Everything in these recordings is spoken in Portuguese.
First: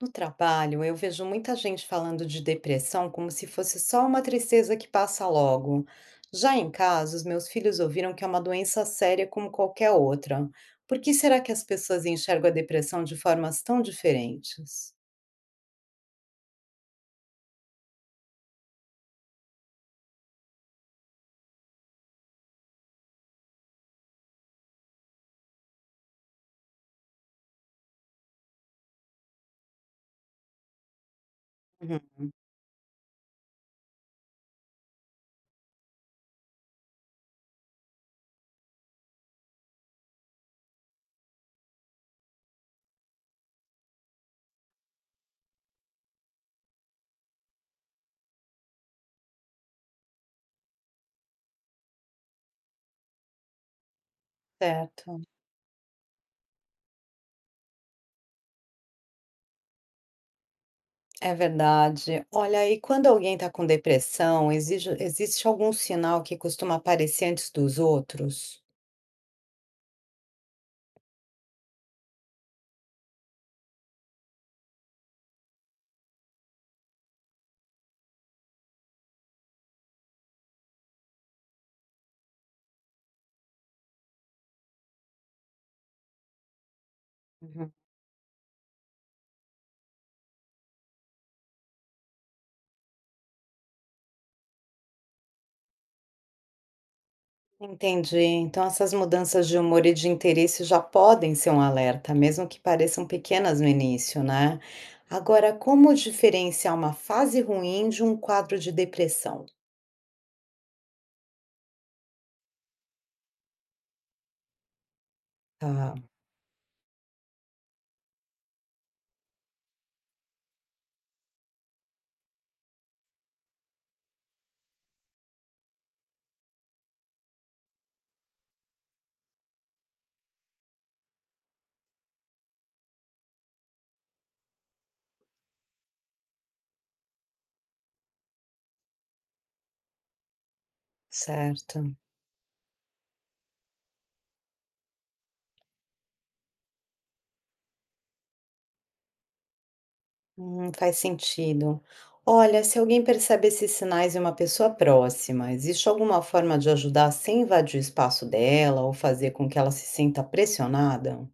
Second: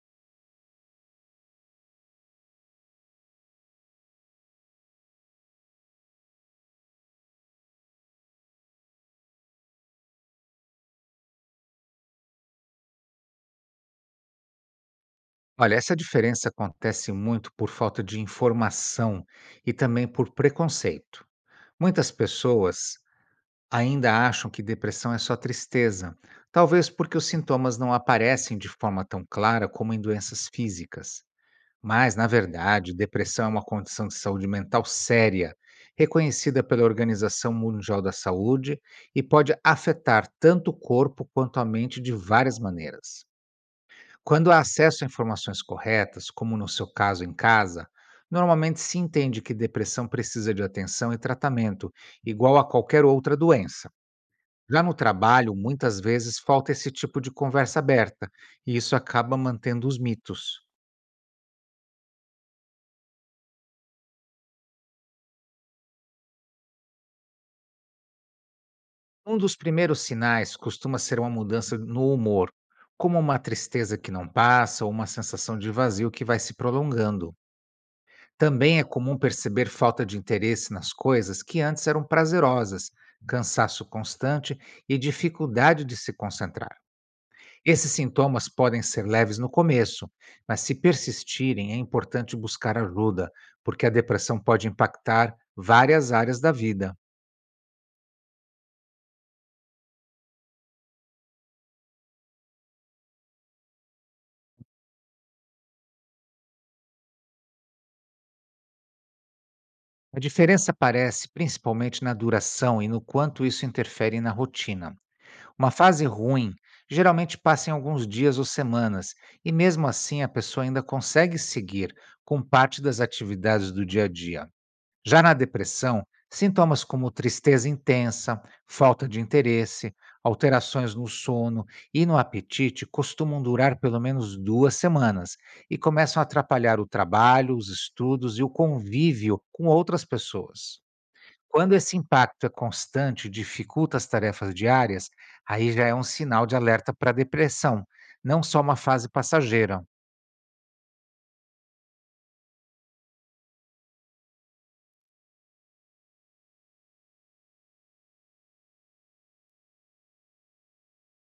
No trabalho, eu vejo muita gente falando de depressão como se fosse só uma tristeza que passa logo. Já em casa, os meus filhos ouviram que é uma doença séria como qualquer outra. Por que será que as pessoas enxergam a depressão de formas tão diferentes? Olha, essa diferença acontece muito por falta de informação e também por preconceito. Muitas pessoas ainda acham que depressão é só tristeza, talvez porque os sintomas não aparecem de forma tão clara como em doenças físicas. Mas, na Uhum. verdade, depressão é uma condição de saúde mental séria, reconhecida pela Organização Mundial da Saúde e pode afetar tanto o corpo quanto a mente de várias maneiras. Quando há acesso a informações corretas, como no seu caso em casa, normalmente se entende que depressão precisa de atenção e tratamento, igual a qualquer outra doença. Já no Certo, trabalho, muitas vezes falta esse tipo de conversa aberta, e isso acaba mantendo os mitos. é verdade. Olha, e quando alguém está com depressão, existe algum sinal que costuma aparecer antes dos outros? Um dos primeiros sinais costuma ser uma mudança no humor, como uma tristeza que não passa ou uma sensação de vazio que vai se prolongando. Também é comum perceber falta de interesse nas coisas que antes eram prazerosas, cansaço constante e dificuldade de se concentrar. Esses sintomas podem ser leves no começo, mas se persistirem, é importante buscar ajuda, porque a depressão pode impactar várias áreas da vida. Entendi. Então, essas mudanças de humor e de interesse já podem ser um alerta, mesmo que pareçam pequenas no início, né? Agora, como diferenciar uma fase ruim de um quadro de depressão? A diferença aparece principalmente na duração e no quanto isso interfere na rotina. Uma Tá, fase ruim geralmente passa em alguns dias ou semanas, e mesmo assim a pessoa ainda consegue seguir com parte das atividades do dia a dia. Já na depressão, sintomas como tristeza intensa, falta de interesse, alterações no sono e no apetite costumam durar pelo menos duas semanas e começam a atrapalhar o trabalho, os estudos e o convívio com outras pessoas. Quando certo. esse impacto é constante e dificulta as tarefas diárias, aí já é um sinal de alerta para depressão, não só uma fase passageira. Faz sentido. Olha, se alguém percebe esses sinais em uma pessoa próxima, existe alguma forma de ajudar sem invadir o espaço dela ou fazer com que ela se sinta pressionada?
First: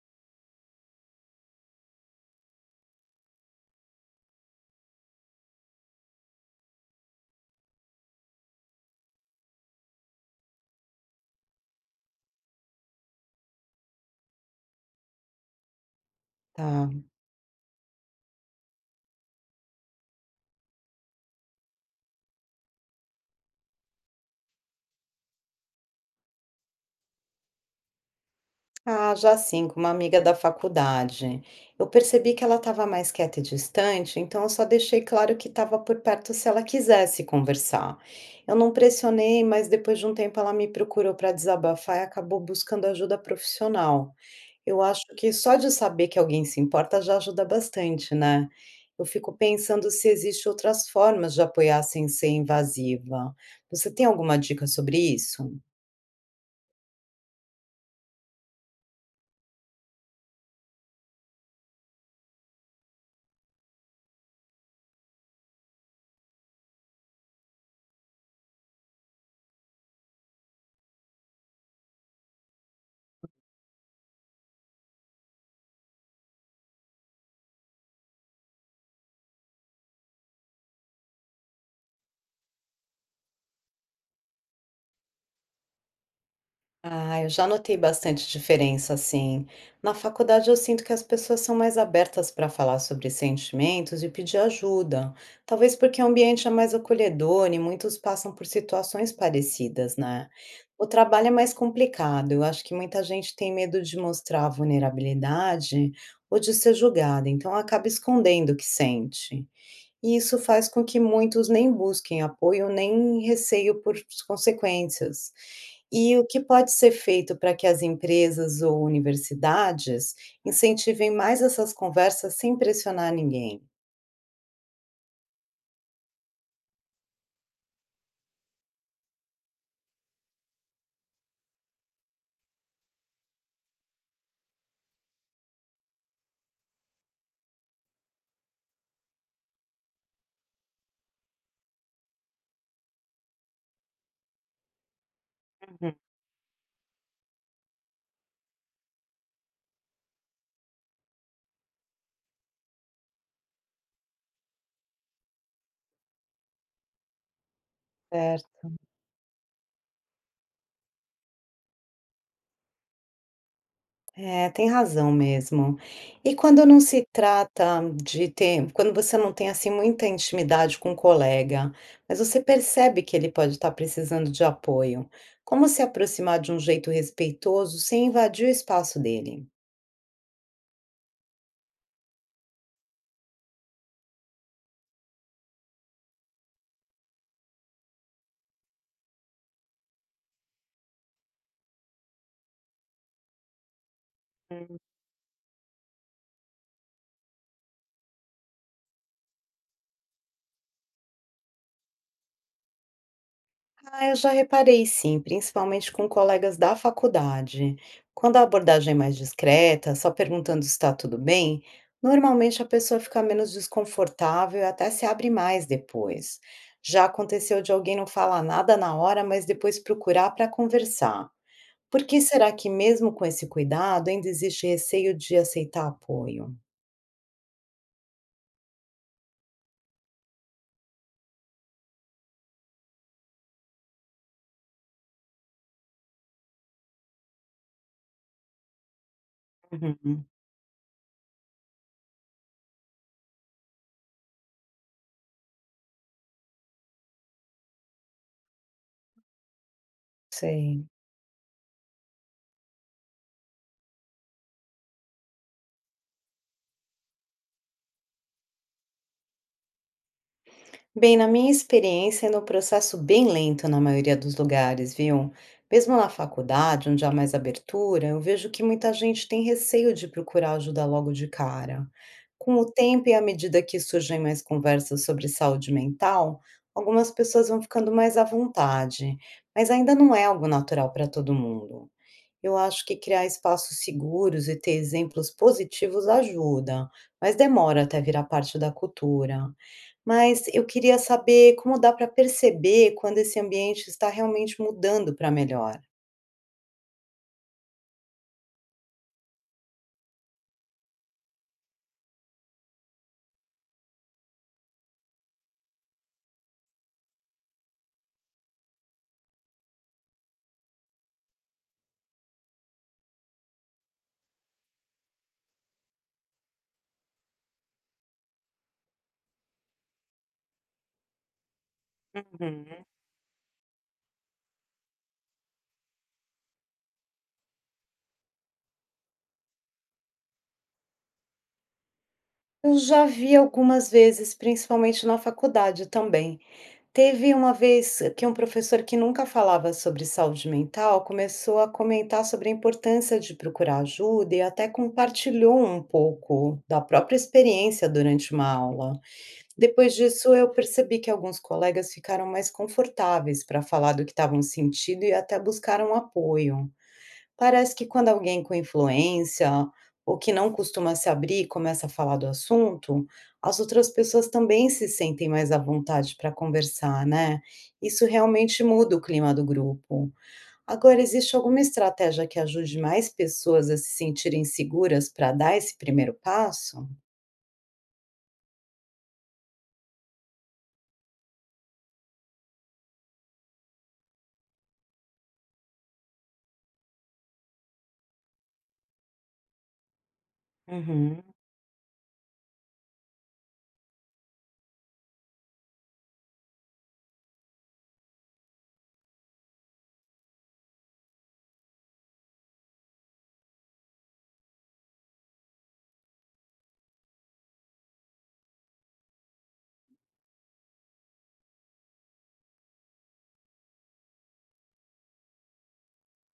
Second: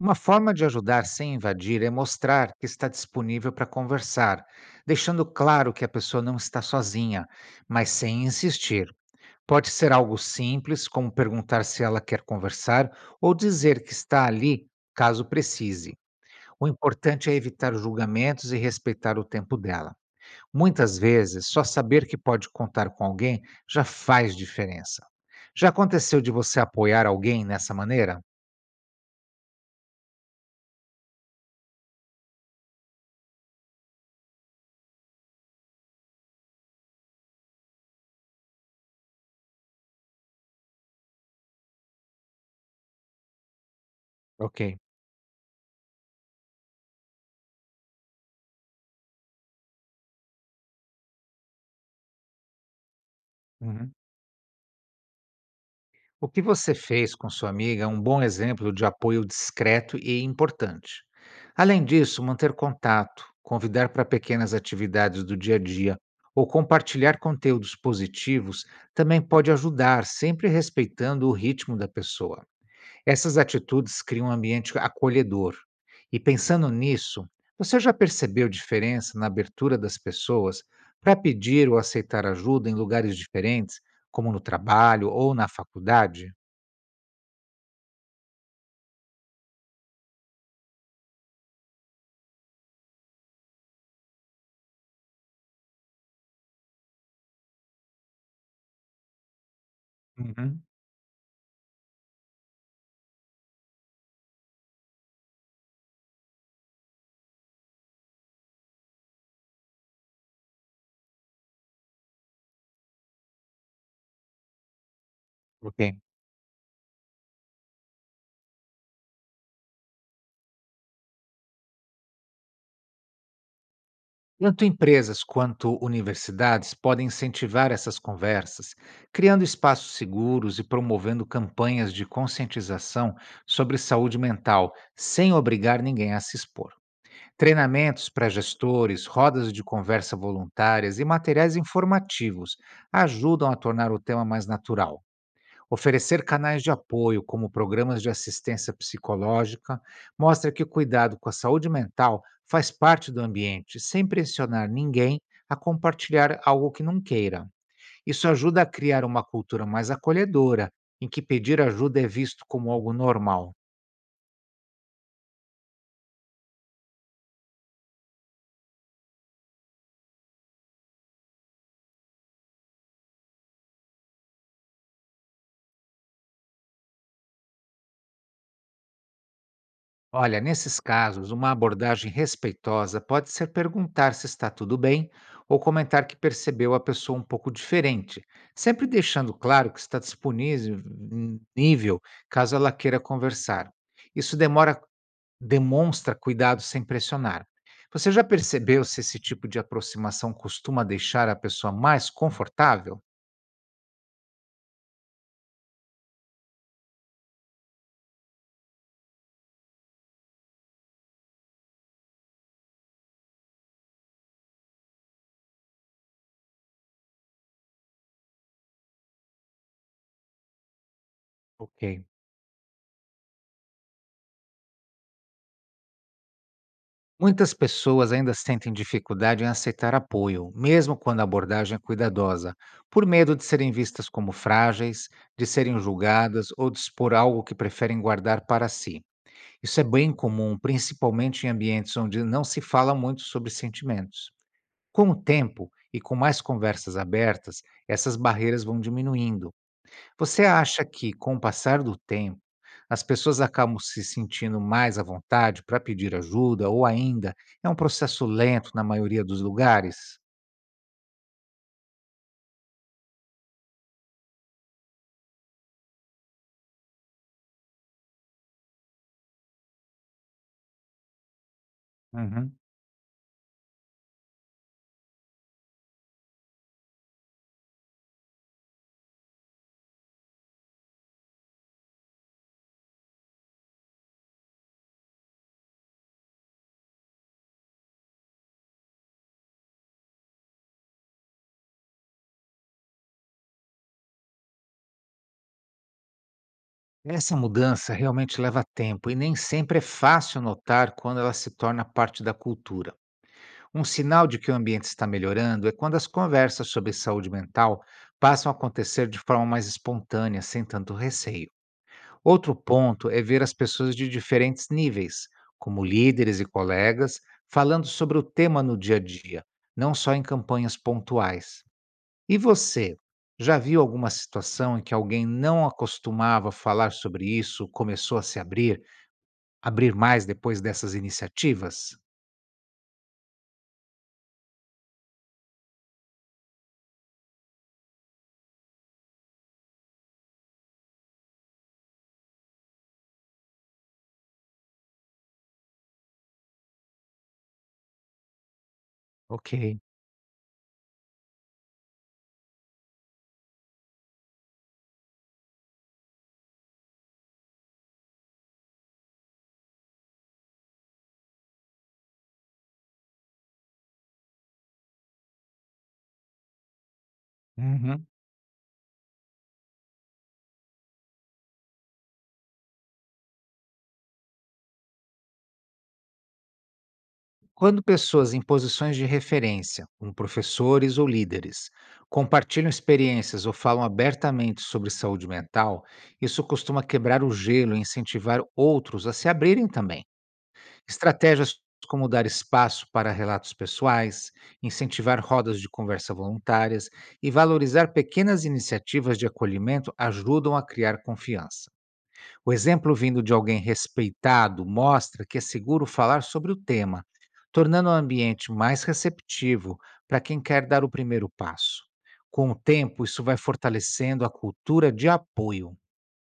Uma forma de ajudar sem invadir é mostrar que está disponível para conversar, deixando claro que a pessoa não está sozinha, mas sem insistir. Pode ser algo simples, como perguntar se ela quer conversar ou dizer que está ali caso precise. O Tá. importante é evitar julgamentos e respeitar o tempo dela. Muitas vezes, só saber que pode contar com alguém já faz diferença. Já aconteceu de você apoiar alguém nessa maneira? Ah, já sim, com uma amiga da faculdade. Eu percebi que ela estava mais quieta e distante, então eu só deixei claro que estava por perto se ela quisesse conversar. Eu não pressionei, mas depois de um tempo ela me procurou para desabafar e acabou buscando ajuda profissional. Ok. Eu acho que só de saber que alguém se importa já ajuda bastante, né? Eu fico pensando se existem outras formas de apoiar sem ser invasiva. Você Uhum. tem alguma dica sobre isso? O que você fez com sua amiga é um bom exemplo de apoio discreto e importante. Além disso, manter contato, convidar para pequenas atividades do dia a dia ou compartilhar conteúdos positivos também pode ajudar, sempre respeitando o ritmo da pessoa. Essas atitudes criam um ambiente acolhedor. E pensando nisso, você já percebeu diferença na abertura das pessoas para pedir ou aceitar ajuda em lugares diferentes, como no trabalho ou na faculdade? Ah, eu já notei bastante diferença, assim. Na faculdade eu sinto que as pessoas são mais abertas para falar sobre sentimentos e pedir ajuda. Talvez porque o ambiente é mais acolhedor e muitos passam por situações parecidas, né? Uhum. O trabalho é mais complicado. Eu acho que muita gente tem medo de mostrar vulnerabilidade ou de ser julgada, então acaba escondendo o que sente. E isso faz com que muitos nem busquem apoio nem receio por consequências. Ok. E o que pode ser feito para que as empresas ou universidades incentivem mais essas conversas sem pressionar ninguém? Tanto empresas quanto universidades podem incentivar essas conversas, criando espaços seguros e promovendo campanhas de conscientização sobre saúde mental, sem obrigar ninguém a se expor. Treinamentos para gestores, rodas de conversa voluntárias e materiais informativos ajudam a tornar o tema mais natural. Uhum. Oferecer canais de apoio, como programas de assistência psicológica, mostra que o cuidado com a saúde mental faz parte do ambiente, sem pressionar ninguém a compartilhar algo que não queira. Isso ajuda Certo. a criar uma cultura mais acolhedora, em que pedir ajuda é visto como algo normal. É, tem razão mesmo. E quando não se trata de ter, quando você não tem assim muita intimidade com o colega, mas você percebe que ele pode estar precisando de apoio, como se aproximar de um jeito respeitoso sem invadir o espaço dele? Olha, nesses casos, uma abordagem respeitosa pode ser perguntar se está tudo bem ou comentar que percebeu a pessoa um pouco diferente, sempre deixando claro que está disponível nível caso ela queira conversar. Isso demonstra cuidado sem pressionar. Você já percebeu se esse tipo de aproximação costuma deixar a pessoa mais confortável? Ah, eu já reparei sim, principalmente com colegas da faculdade. Quando a abordagem é mais discreta, só perguntando se está tudo bem, normalmente a pessoa fica menos desconfortável e até se abre mais depois. Já aconteceu de alguém não falar nada na hora, mas depois procurar para conversar. Ok. Por que será que, mesmo com esse cuidado, ainda existe receio de aceitar apoio? Muitas pessoas ainda sentem dificuldade em aceitar apoio, mesmo quando a abordagem é cuidadosa, por medo de serem vistas como frágeis, de serem julgadas ou de expor algo que preferem guardar para si. Isso é bem Uhum, comum, principalmente em ambientes onde não se fala muito sobre sentimentos. Com o tempo e com mais conversas abertas, essas barreiras vão diminuindo. Você sei. acha que, com o passar do tempo, as pessoas acabam se sentindo mais à vontade para pedir ajuda ou ainda é um processo lento na maioria dos lugares? Bem, na minha experiência, é no processo bem lento na maioria dos lugares, viu? Mesmo na faculdade, onde há mais abertura, eu vejo que muita gente tem receio de procurar ajuda logo de cara. Com Uhum. o tempo e à medida que surgem mais conversas sobre saúde mental, algumas pessoas vão ficando mais à vontade, mas ainda não é algo natural para todo mundo. Eu acho que criar espaços seguros e ter exemplos positivos ajuda, mas demora até virar parte da cultura. Mas eu queria saber como dá para perceber quando esse ambiente está realmente mudando para melhor. Essa mudança realmente leva tempo e nem sempre é fácil notar quando ela se torna parte da cultura. Um sinal de que o ambiente está melhorando é quando as conversas sobre saúde mental passam a acontecer de forma mais espontânea, sem tanto receio. Outro ponto é ver as pessoas de diferentes níveis, como líderes e colegas, falando sobre o tema no dia a dia, não só em campanhas pontuais. E Uhum. você, já viu alguma situação em que alguém não acostumava falar sobre isso, começou a se abrir mais depois dessas iniciativas? Eu já vi algumas vezes, principalmente na faculdade também. Teve uma vez que um professor que nunca falava sobre saúde mental começou a comentar sobre a importância de procurar ajuda e até compartilhou um pouco da própria experiência durante uma aula. Ok. Depois disso, eu percebi que alguns colegas ficaram mais confortáveis para falar do que estavam sentindo e até buscaram apoio. Parece que quando alguém com influência ou que não costuma se abrir começa a falar do assunto, as outras pessoas também se sentem mais à vontade para conversar, né? Isso Uhum. realmente muda o clima do grupo. Agora, existe alguma estratégia que ajude mais pessoas a se sentirem seguras para dar esse primeiro passo? Quando pessoas em posições de referência, como professores ou líderes, compartilham experiências ou falam abertamente sobre saúde mental, isso costuma quebrar o gelo e incentivar outros a se abrirem também. Uhum, Estratégias como dar espaço para relatos pessoais, incentivar rodas de conversa voluntárias e valorizar pequenas iniciativas de acolhimento ajudam a criar confiança. O exemplo vindo de alguém respeitado mostra que é seguro falar sobre o tema, tornando o ambiente mais receptivo para quem quer dar o primeiro passo. Com o tempo, isso vai fortalecendo a cultura de apoio.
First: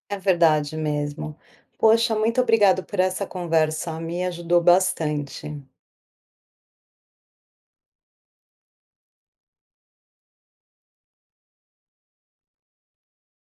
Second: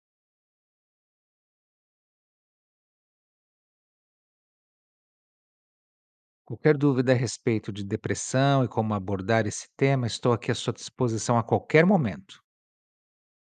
é verdade mesmo. Poxa, muito obrigado por essa conversa, me ajudou bastante. Qualquer dúvida a respeito de depressão e como abordar esse tema, estou aqui à sua disposição a qualquer momento.